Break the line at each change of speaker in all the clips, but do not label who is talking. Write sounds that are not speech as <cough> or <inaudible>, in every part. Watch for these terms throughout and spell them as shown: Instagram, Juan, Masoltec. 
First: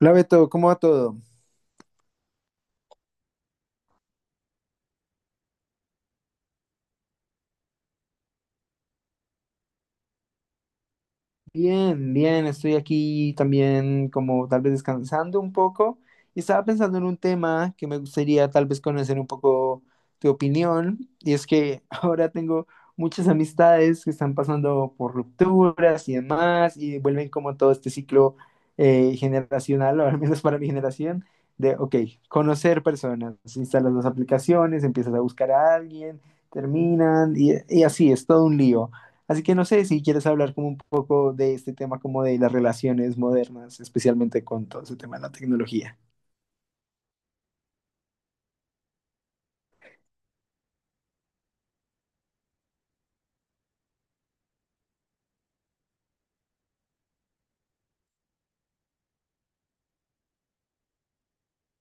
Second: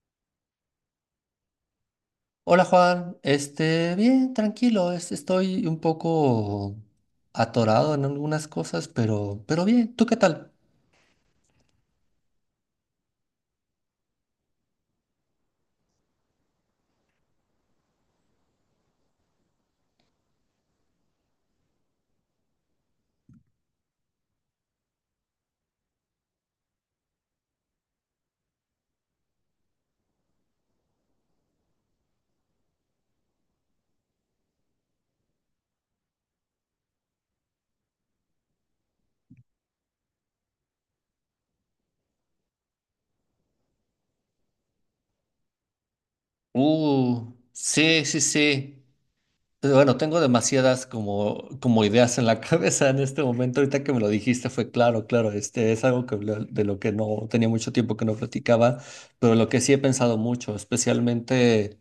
Hola Beto, ¿cómo va todo?
Hola Juan, bien, tranquilo, estoy un poco atorado en algunas cosas, pero bien, ¿tú qué tal?
Bien, bien, estoy aquí también como tal vez descansando un poco y estaba pensando en un tema que me gustaría tal vez conocer un poco tu opinión y es que <laughs> ahora tengo muchas amistades que están pasando por rupturas y demás y vuelven como todo este ciclo generacional, o al menos para mi generación, ok, conocer personas, instalas las aplicaciones, empiezas a buscar a alguien, terminan y así, es todo un lío. Así que no sé si quieres hablar como un poco de este tema, como de las relaciones modernas, especialmente con todo ese tema de la tecnología.
Sí, sí, sí. Pero bueno, tengo demasiadas como ideas en la <laughs> cabeza en este momento. Ahorita que me lo dijiste fue claro, este es algo que, de lo que no tenía mucho tiempo que no platicaba, pero lo que sí he pensado mucho, especialmente.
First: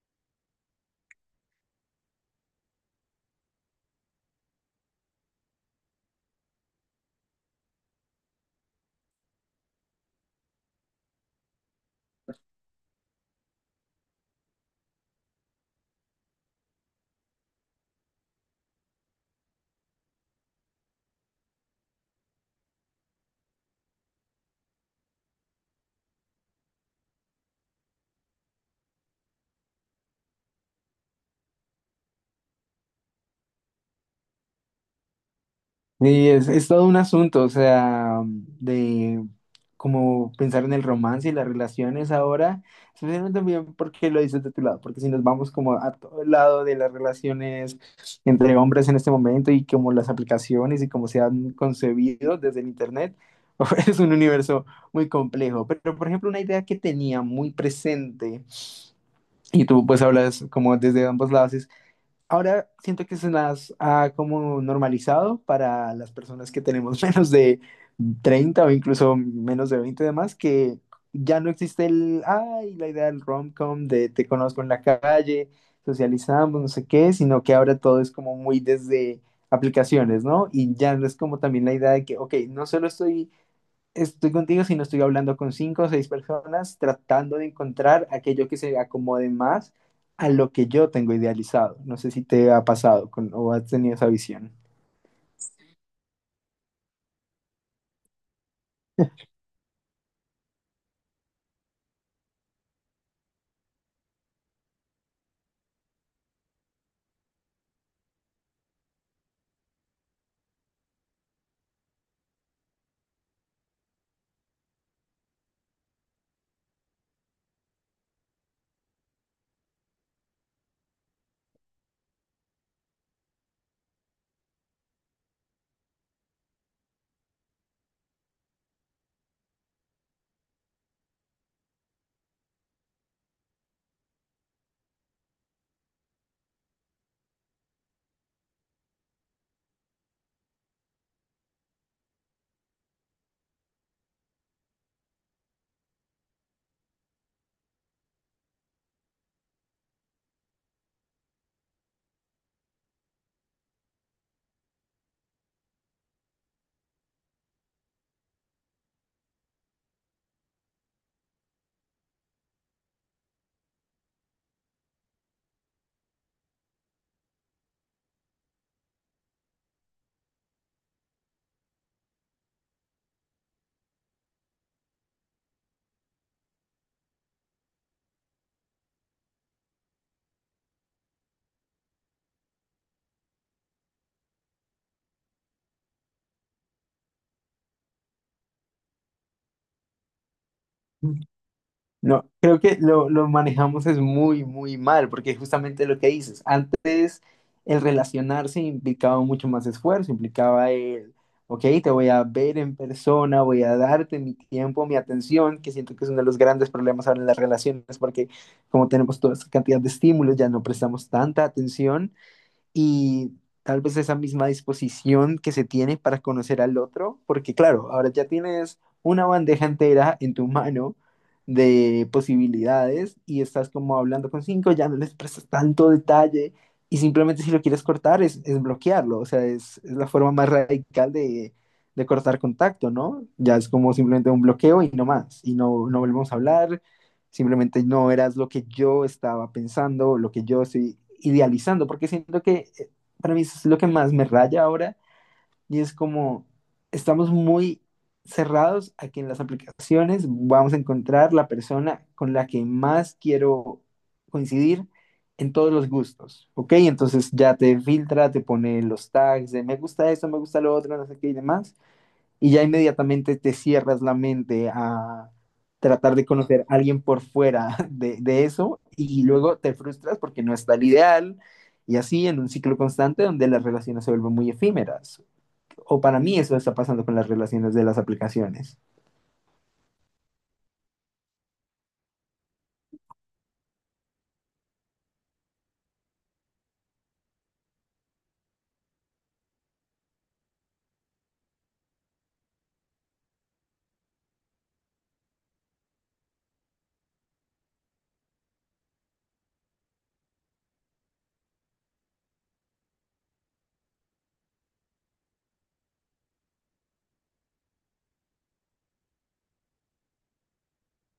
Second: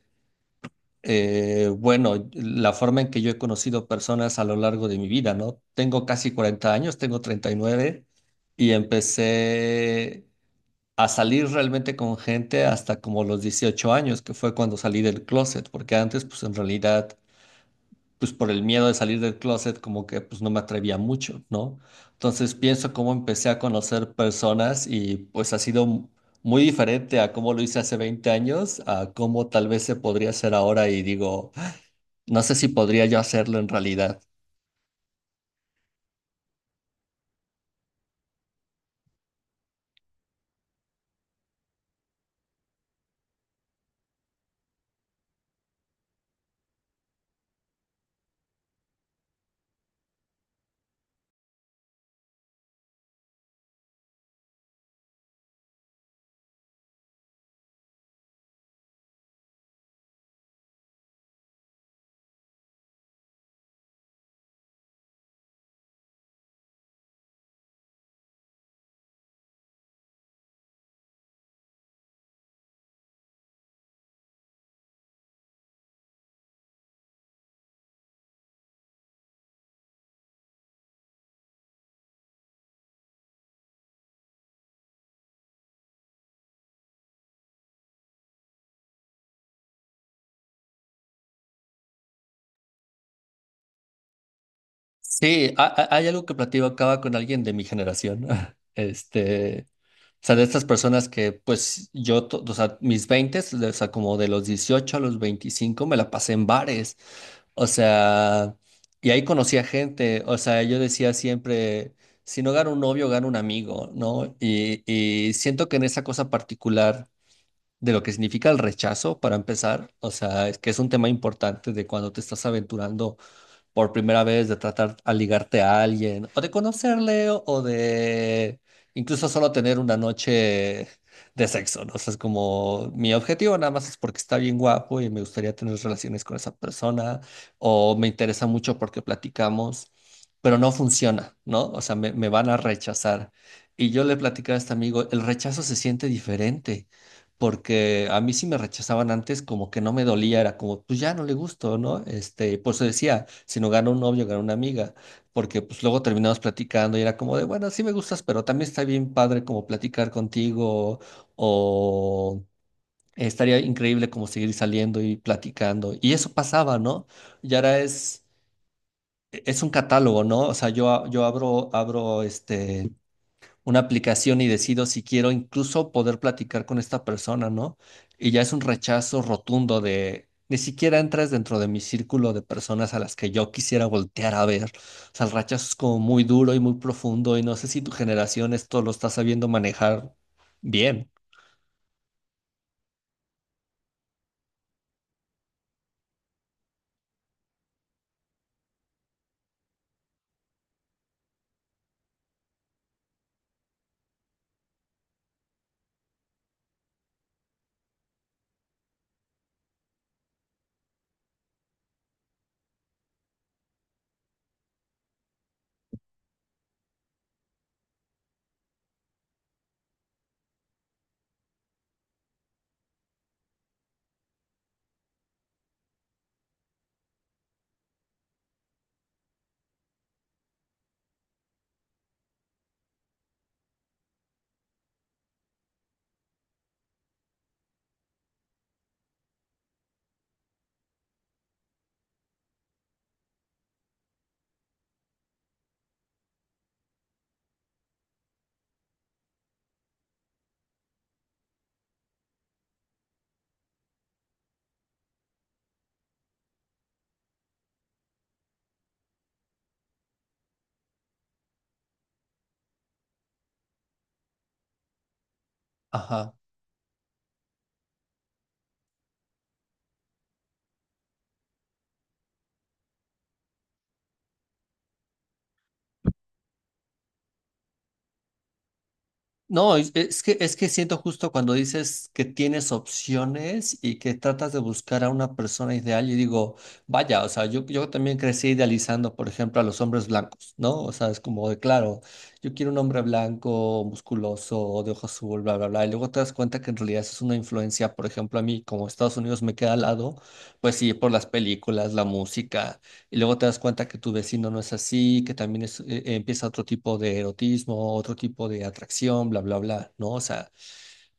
Bueno, la forma en que yo he conocido personas a lo largo de mi vida, ¿no? Tengo casi 40 años, tengo 39 y empecé a salir realmente con gente hasta como los 18 años, que fue cuando salí del closet, porque antes pues en realidad pues por el miedo de salir del closet como que pues no me atrevía mucho, ¿no? Entonces pienso cómo empecé a conocer personas y pues ha sido muy diferente a cómo lo hice hace 20 años, a cómo tal vez se podría hacer ahora y digo... No sé si podría yo hacerlo en realidad.
Y es todo un asunto, o sea, de como pensar en el romance y las relaciones ahora, especialmente también porque lo dices de tu lado, porque si nos vamos como a todo el lado de las relaciones entre hombres en este momento y como las aplicaciones y cómo se han concebido desde el internet, <laughs> es un universo muy complejo. Pero, por ejemplo, una idea que tenía muy presente. Y tú pues hablas como desde ambos lados. Ahora siento que se las ha como normalizado para las personas que tenemos <laughs> menos de 30 o incluso menos de 20 y demás, que ya no existe el, ay, la idea del rom-com de te conozco en la calle, socializamos, no sé qué, sino que ahora todo es como muy desde aplicaciones, ¿no? Y ya no es como también la idea de que, ok, no solo estoy contigo, si no estoy hablando con cinco o seis personas tratando de encontrar aquello que se acomode más a lo que yo tengo idealizado. No sé si te ha pasado o has tenido esa visión.
Sí, hay algo que platicaba con alguien de mi generación. <laughs> Este, o sea, de estas personas que, pues, yo, o sea, mis 20, o sea, como de los 18 a los 25 me la pasé en bares. O sea, y ahí conocí a gente. O sea, yo decía siempre, si no gano un novio, gano un amigo, ¿no? Y siento que en esa cosa particular de lo que significa el rechazo, para empezar, o sea, es que es un tema importante de cuando te estás aventurando por primera vez, de tratar a ligarte a alguien, o de conocerle, o de incluso solo tener una noche de sexo, ¿no? O sea, es como mi objetivo nada más es porque está bien guapo y me gustaría tener relaciones con esa persona, o me interesa mucho porque platicamos, pero no funciona, ¿no? O sea, me van a rechazar. Y yo le platicaba a este amigo, el rechazo se siente diferente porque a mí sí me rechazaban antes, como que no me dolía, era como, pues ya no le gusto, ¿no? Por eso decía, si no gana un novio, gana una amiga, porque pues luego terminamos platicando y era como de, bueno, sí me gustas, pero también está bien padre como platicar contigo o estaría increíble como seguir saliendo y platicando. Y eso pasaba, ¿no? Y ahora es... Es un catálogo, ¿no? O sea, yo, yo abro, abro una aplicación y decido si quiero incluso poder platicar con esta persona, ¿no? Y ya es un rechazo rotundo de, ni siquiera entras dentro de mi círculo de personas a las que yo quisiera voltear a ver. O sea, el rechazo es como muy duro y muy profundo y no sé si tu generación esto lo está sabiendo manejar bien.
No, creo que lo manejamos es muy, muy mal, porque justamente lo que dices, antes el relacionarse implicaba mucho más esfuerzo, implicaba el, ok, te voy a ver en persona, voy a darte mi tiempo, mi atención, que siento que es uno de los grandes problemas ahora en las relaciones, porque como tenemos toda esta cantidad de estímulos, ya no prestamos tanta atención y tal vez esa misma disposición que se tiene para conocer al otro, porque claro, ahora ya tienes una bandeja entera en tu mano de posibilidades y estás como hablando con cinco, ya no les prestas tanto detalle y simplemente si lo quieres cortar es bloquearlo, o sea, es la forma más radical de cortar contacto, ¿no? Ya es como simplemente un bloqueo y no más, y no, no volvemos a hablar, simplemente no eras lo que yo estaba pensando, lo que yo estoy idealizando, porque siento que para mí eso es lo que más me raya ahora y es como estamos muy cerrados a que en las aplicaciones vamos a encontrar la persona con la que más quiero coincidir en todos los gustos, ¿ok? Entonces ya te filtra, te pone los tags de me gusta esto, me gusta lo otro, no sé qué y demás y ya inmediatamente te cierras la mente a tratar de
Ajá.
conocer a alguien por fuera <laughs> de eso y luego te frustras porque no está el ideal y así en un ciclo constante donde las relaciones se vuelven muy efímeras. O para mí eso está pasando con las relaciones de las aplicaciones.
No, es que siento justo cuando dices que tienes opciones y que tratas de buscar a una persona ideal, y digo, vaya, o sea, yo también crecí idealizando, por ejemplo, a los hombres blancos, ¿no? O sea, es como de, claro, yo quiero un hombre blanco, musculoso, de ojo azul, bla, bla, bla, y luego te das cuenta que en realidad eso es una influencia, por ejemplo, a mí, como Estados Unidos me queda al lado, pues sí, por las películas, la música y luego te das cuenta que tu vecino no es así, que también es, empieza otro tipo de erotismo, otro tipo de atracción, bla, bla, bla, ¿no? O sea,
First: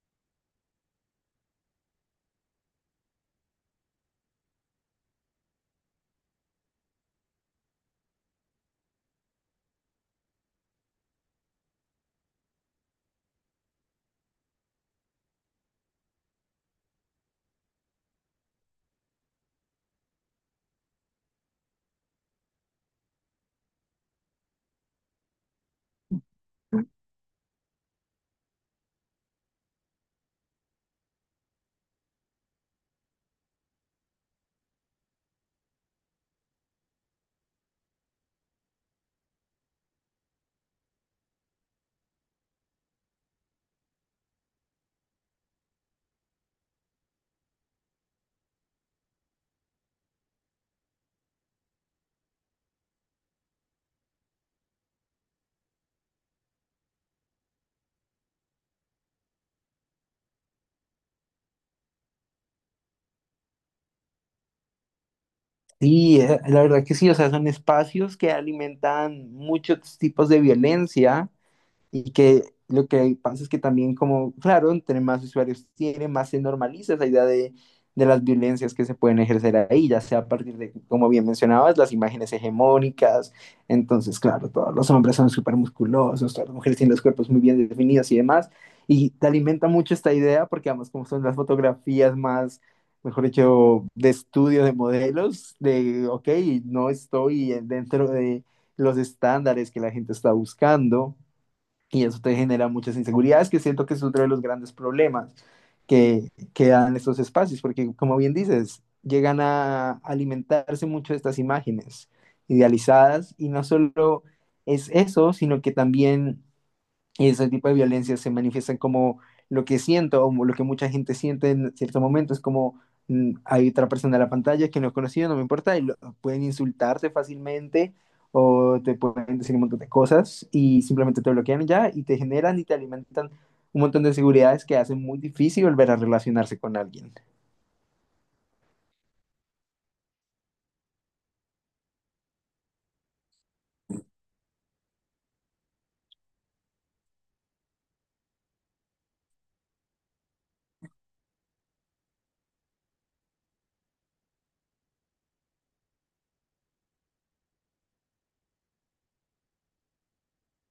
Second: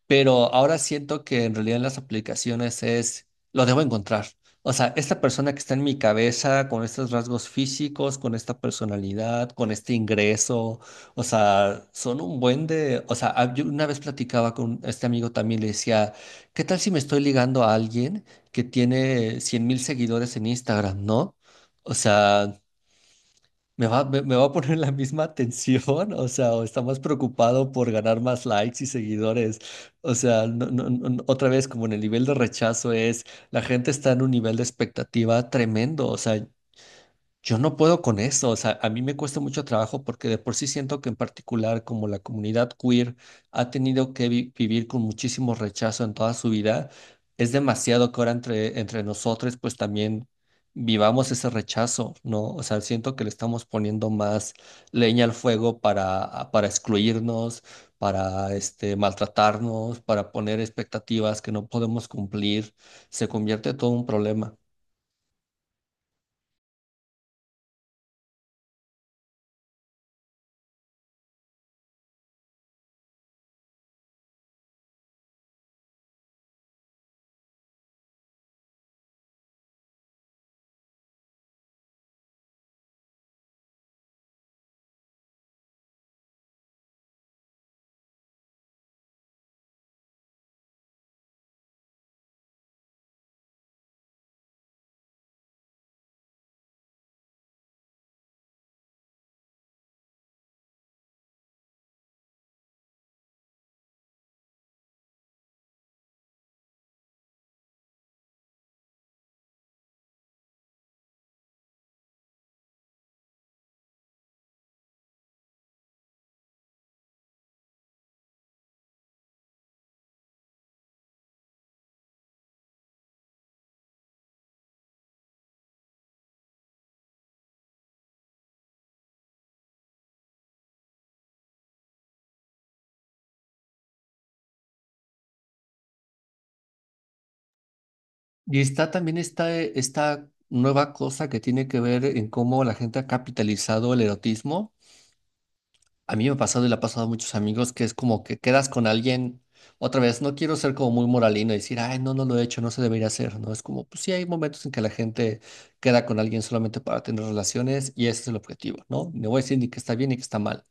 pero ahora siento que en realidad en las aplicaciones es, lo debo encontrar. O sea, esta persona que está en mi cabeza, con estos rasgos físicos, con esta personalidad, con este ingreso, o sea, son un buen de... O sea, ah, yo una vez platicaba con este amigo también, le decía, ¿qué tal si me estoy ligando a alguien que tiene 100 mil seguidores en Instagram, ¿no? O sea, ¿me va, me va a poner la misma atención? O sea, o está más preocupado por ganar más likes y seguidores. O sea, otra vez, como en el nivel de rechazo es, la gente está en un nivel de expectativa tremendo. O sea, yo no puedo con eso, o sea, a mí me cuesta mucho trabajo porque de por sí siento que en particular como la comunidad queer ha tenido que vivir con muchísimo rechazo en toda su vida, es demasiado que ahora entre nosotros pues también vivamos ese rechazo, ¿no? O sea, siento que le estamos poniendo más leña al fuego para, para excluirnos, para maltratarnos, para poner expectativas que no podemos cumplir, se convierte todo un problema.
Sí, la verdad que sí, o sea, son espacios que alimentan muchos tipos de violencia. Y que lo que pasa es que también como, claro, entre más usuarios tiene, más se normaliza esa idea de las violencias que se pueden ejercer ahí, ya sea a partir de, como bien mencionabas, las imágenes hegemónicas. Entonces, claro, todos los hombres son súper musculosos, todas las mujeres tienen los cuerpos muy bien definidos y demás. Y te alimenta mucho esta idea porque además como son las fotografías más, mejor dicho, de estudio de modelos, ok, no estoy dentro de los estándares que la gente está buscando y eso te genera muchas inseguridades, que siento que es otro de los grandes problemas que dan estos espacios, porque como bien dices, llegan a alimentarse mucho de estas imágenes idealizadas y no solo es eso, sino que también y ese tipo de violencia se manifiestan como lo que siento o lo que mucha gente siente en ciertos momentos, como hay otra persona en la pantalla que no es conocido, no me importa, y pueden insultarte fácilmente o te pueden decir un montón de cosas y simplemente te bloquean y ya y te generan y te alimentan un montón de inseguridades que hacen muy difícil volver a relacionarse con alguien.
Y está también esta nueva cosa que tiene que ver en cómo la gente ha capitalizado el erotismo. A mí me ha pasado y le ha pasado a muchos amigos que es como que quedas con alguien, otra vez, no quiero ser como muy moralino y decir, ay, no, no lo he hecho, no se debería hacer, ¿no? Es como, pues sí, hay momentos en que la gente queda con alguien solamente para tener relaciones y ese es el objetivo, ¿no? No voy a decir ni que está bien ni que está mal.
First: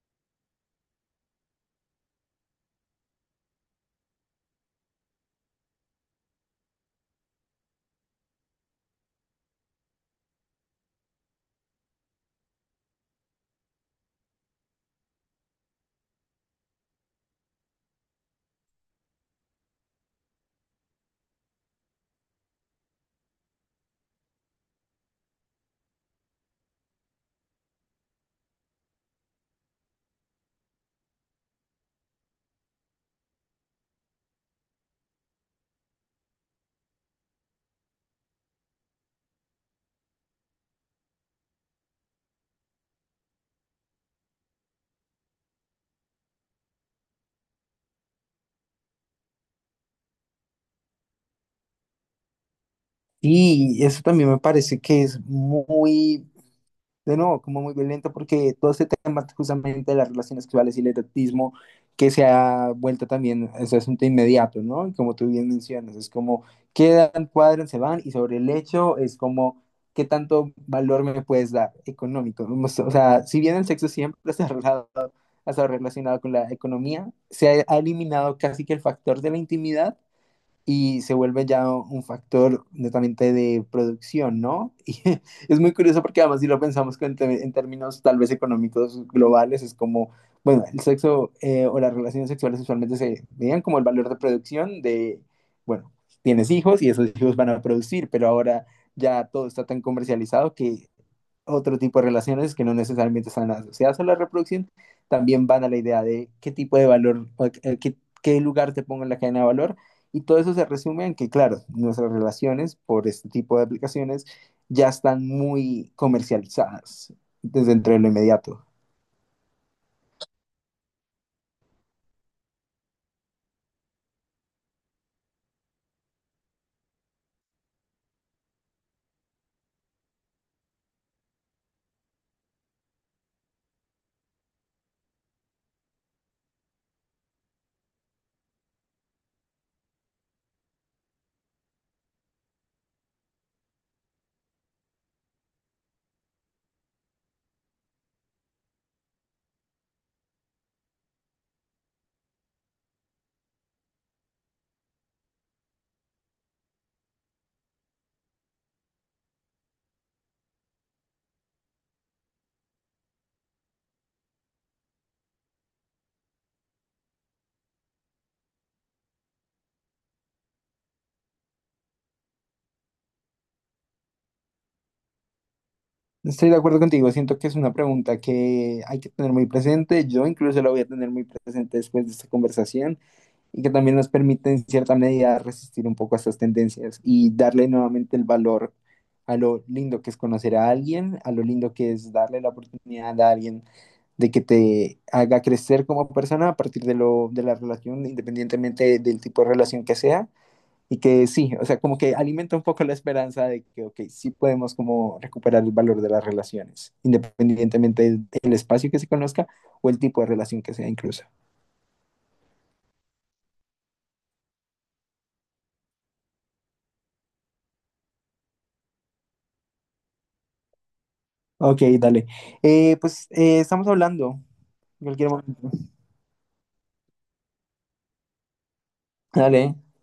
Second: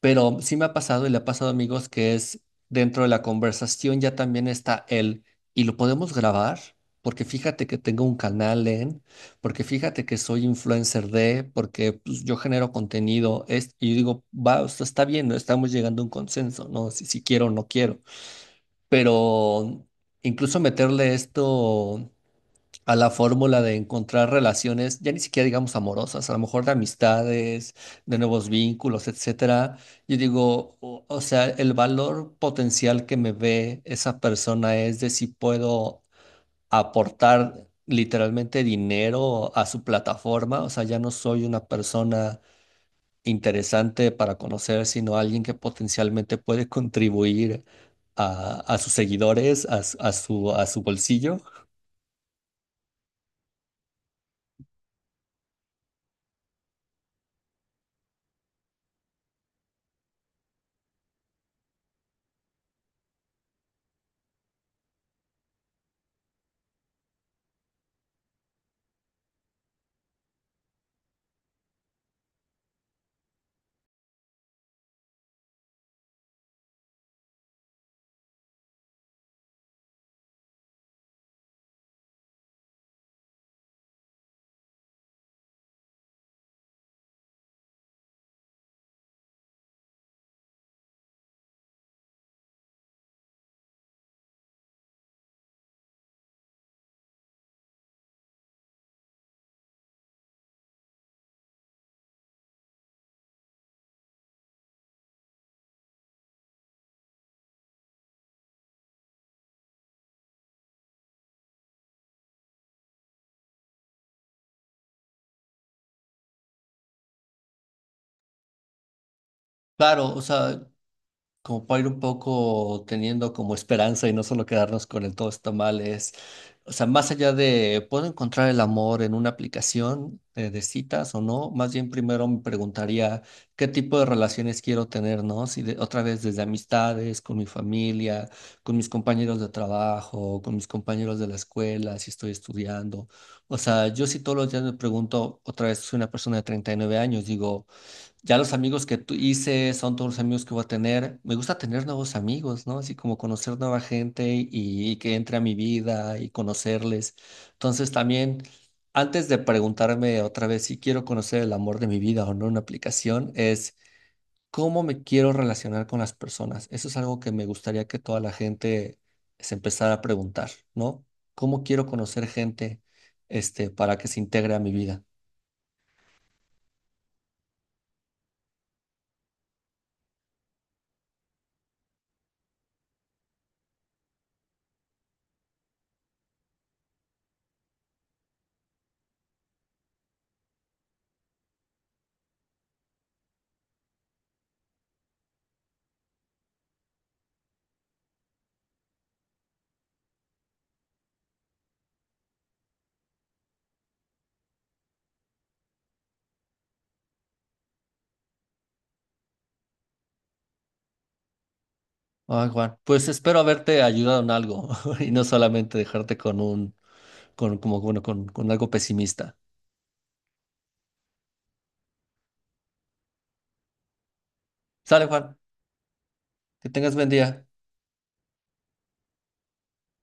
Pero sí me ha pasado y le ha pasado a amigos que es dentro de la conversación ya también está él y lo podemos grabar porque fíjate que tengo un canal en, porque fíjate que soy influencer de, porque pues, yo genero contenido es, y digo, va, o sea, está bien, ¿no? Estamos llegando a un consenso, ¿no? Si quiero o no quiero, pero incluso meterle esto a la fórmula de encontrar relaciones, ya ni siquiera digamos amorosas, a lo mejor de amistades, de nuevos vínculos, etcétera. Yo digo, o sea, el valor potencial que me ve esa persona es de si puedo aportar literalmente dinero a su plataforma, o sea, ya no soy una persona interesante para conocer, sino alguien que potencialmente puede contribuir a sus seguidores, a, a a su bolsillo.
Y eso también me parece que es muy de nuevo, como muy violento, porque todo este tema justamente de las relaciones sexuales y el erotismo que se ha vuelto también ese asunto inmediato, ¿no? Y como tú bien mencionas, es como quedan, cuadran, se van, y sobre el hecho es como qué tanto valor me puedes dar económico. O sea, si bien el sexo siempre se ha relacionado, ha estado relacionado con la economía, se ha eliminado casi que el factor de la intimidad y se vuelve ya un factor netamente de producción, ¿no? Y <laughs> es muy curioso porque además si lo pensamos en términos tal vez económicos globales, es como, bueno, el sexo o las relaciones sexuales usualmente se veían como el valor de producción de, bueno, tienes hijos y esos hijos van a producir, pero ahora ya todo está tan comercializado que otro tipo de relaciones que no necesariamente están asociadas a la reproducción, también van a la idea de qué tipo de valor, o, qué, lugar te pongo en la cadena de valor. Y todo eso se resume en que, claro, nuestras relaciones por este tipo de aplicaciones ya están muy comercializadas desde entre lo inmediato.
Claro, o sea, como para ir un poco teniendo como esperanza y no solo quedarnos con el todo está mal, es, o sea, más allá de, ¿puedo encontrar el amor en una aplicación de, citas o no? Más bien primero me preguntaría qué tipo de relaciones quiero tener, ¿no? Si otra vez desde amistades, con mi familia, con mis compañeros de trabajo, con mis compañeros de la escuela, si estoy estudiando. O sea, yo sí todos los días me pregunto, otra vez soy una persona de 39 años, digo... Ya los amigos que tú hice son todos los amigos que voy a tener. Me gusta tener nuevos amigos, ¿no? Así como conocer nueva gente y que entre a mi vida y conocerles. Entonces también, antes de preguntarme otra vez si quiero conocer el amor de mi vida o no en una aplicación, es cómo me quiero relacionar con las personas. Eso es algo que me gustaría que toda la gente se empezara a preguntar, ¿no? ¿Cómo quiero conocer gente, para que se integre a mi vida?
Estoy de acuerdo contigo, siento que es una pregunta que hay que tener muy presente. Yo incluso la voy a tener muy presente después de esta conversación y que también nos permite en cierta medida resistir un poco a estas tendencias y darle nuevamente el valor a lo lindo que es conocer a alguien, a lo lindo que es darle la oportunidad a alguien de que te haga crecer como persona a partir de, de la relación, independientemente del tipo de relación que sea. Y que sí, o sea, como que alimenta un poco la esperanza de que, ok, sí podemos como recuperar el valor de las relaciones, independientemente del espacio que se conozca o el tipo de relación que sea incluso.
Ay, Juan, pues espero haberte ayudado en algo <laughs> y no solamente dejarte con un, con, como, bueno, con algo pesimista.
Ok, dale. Pues estamos hablando en
Sale,
cualquier
Juan,
momento.
que tengas buen día.
Dale.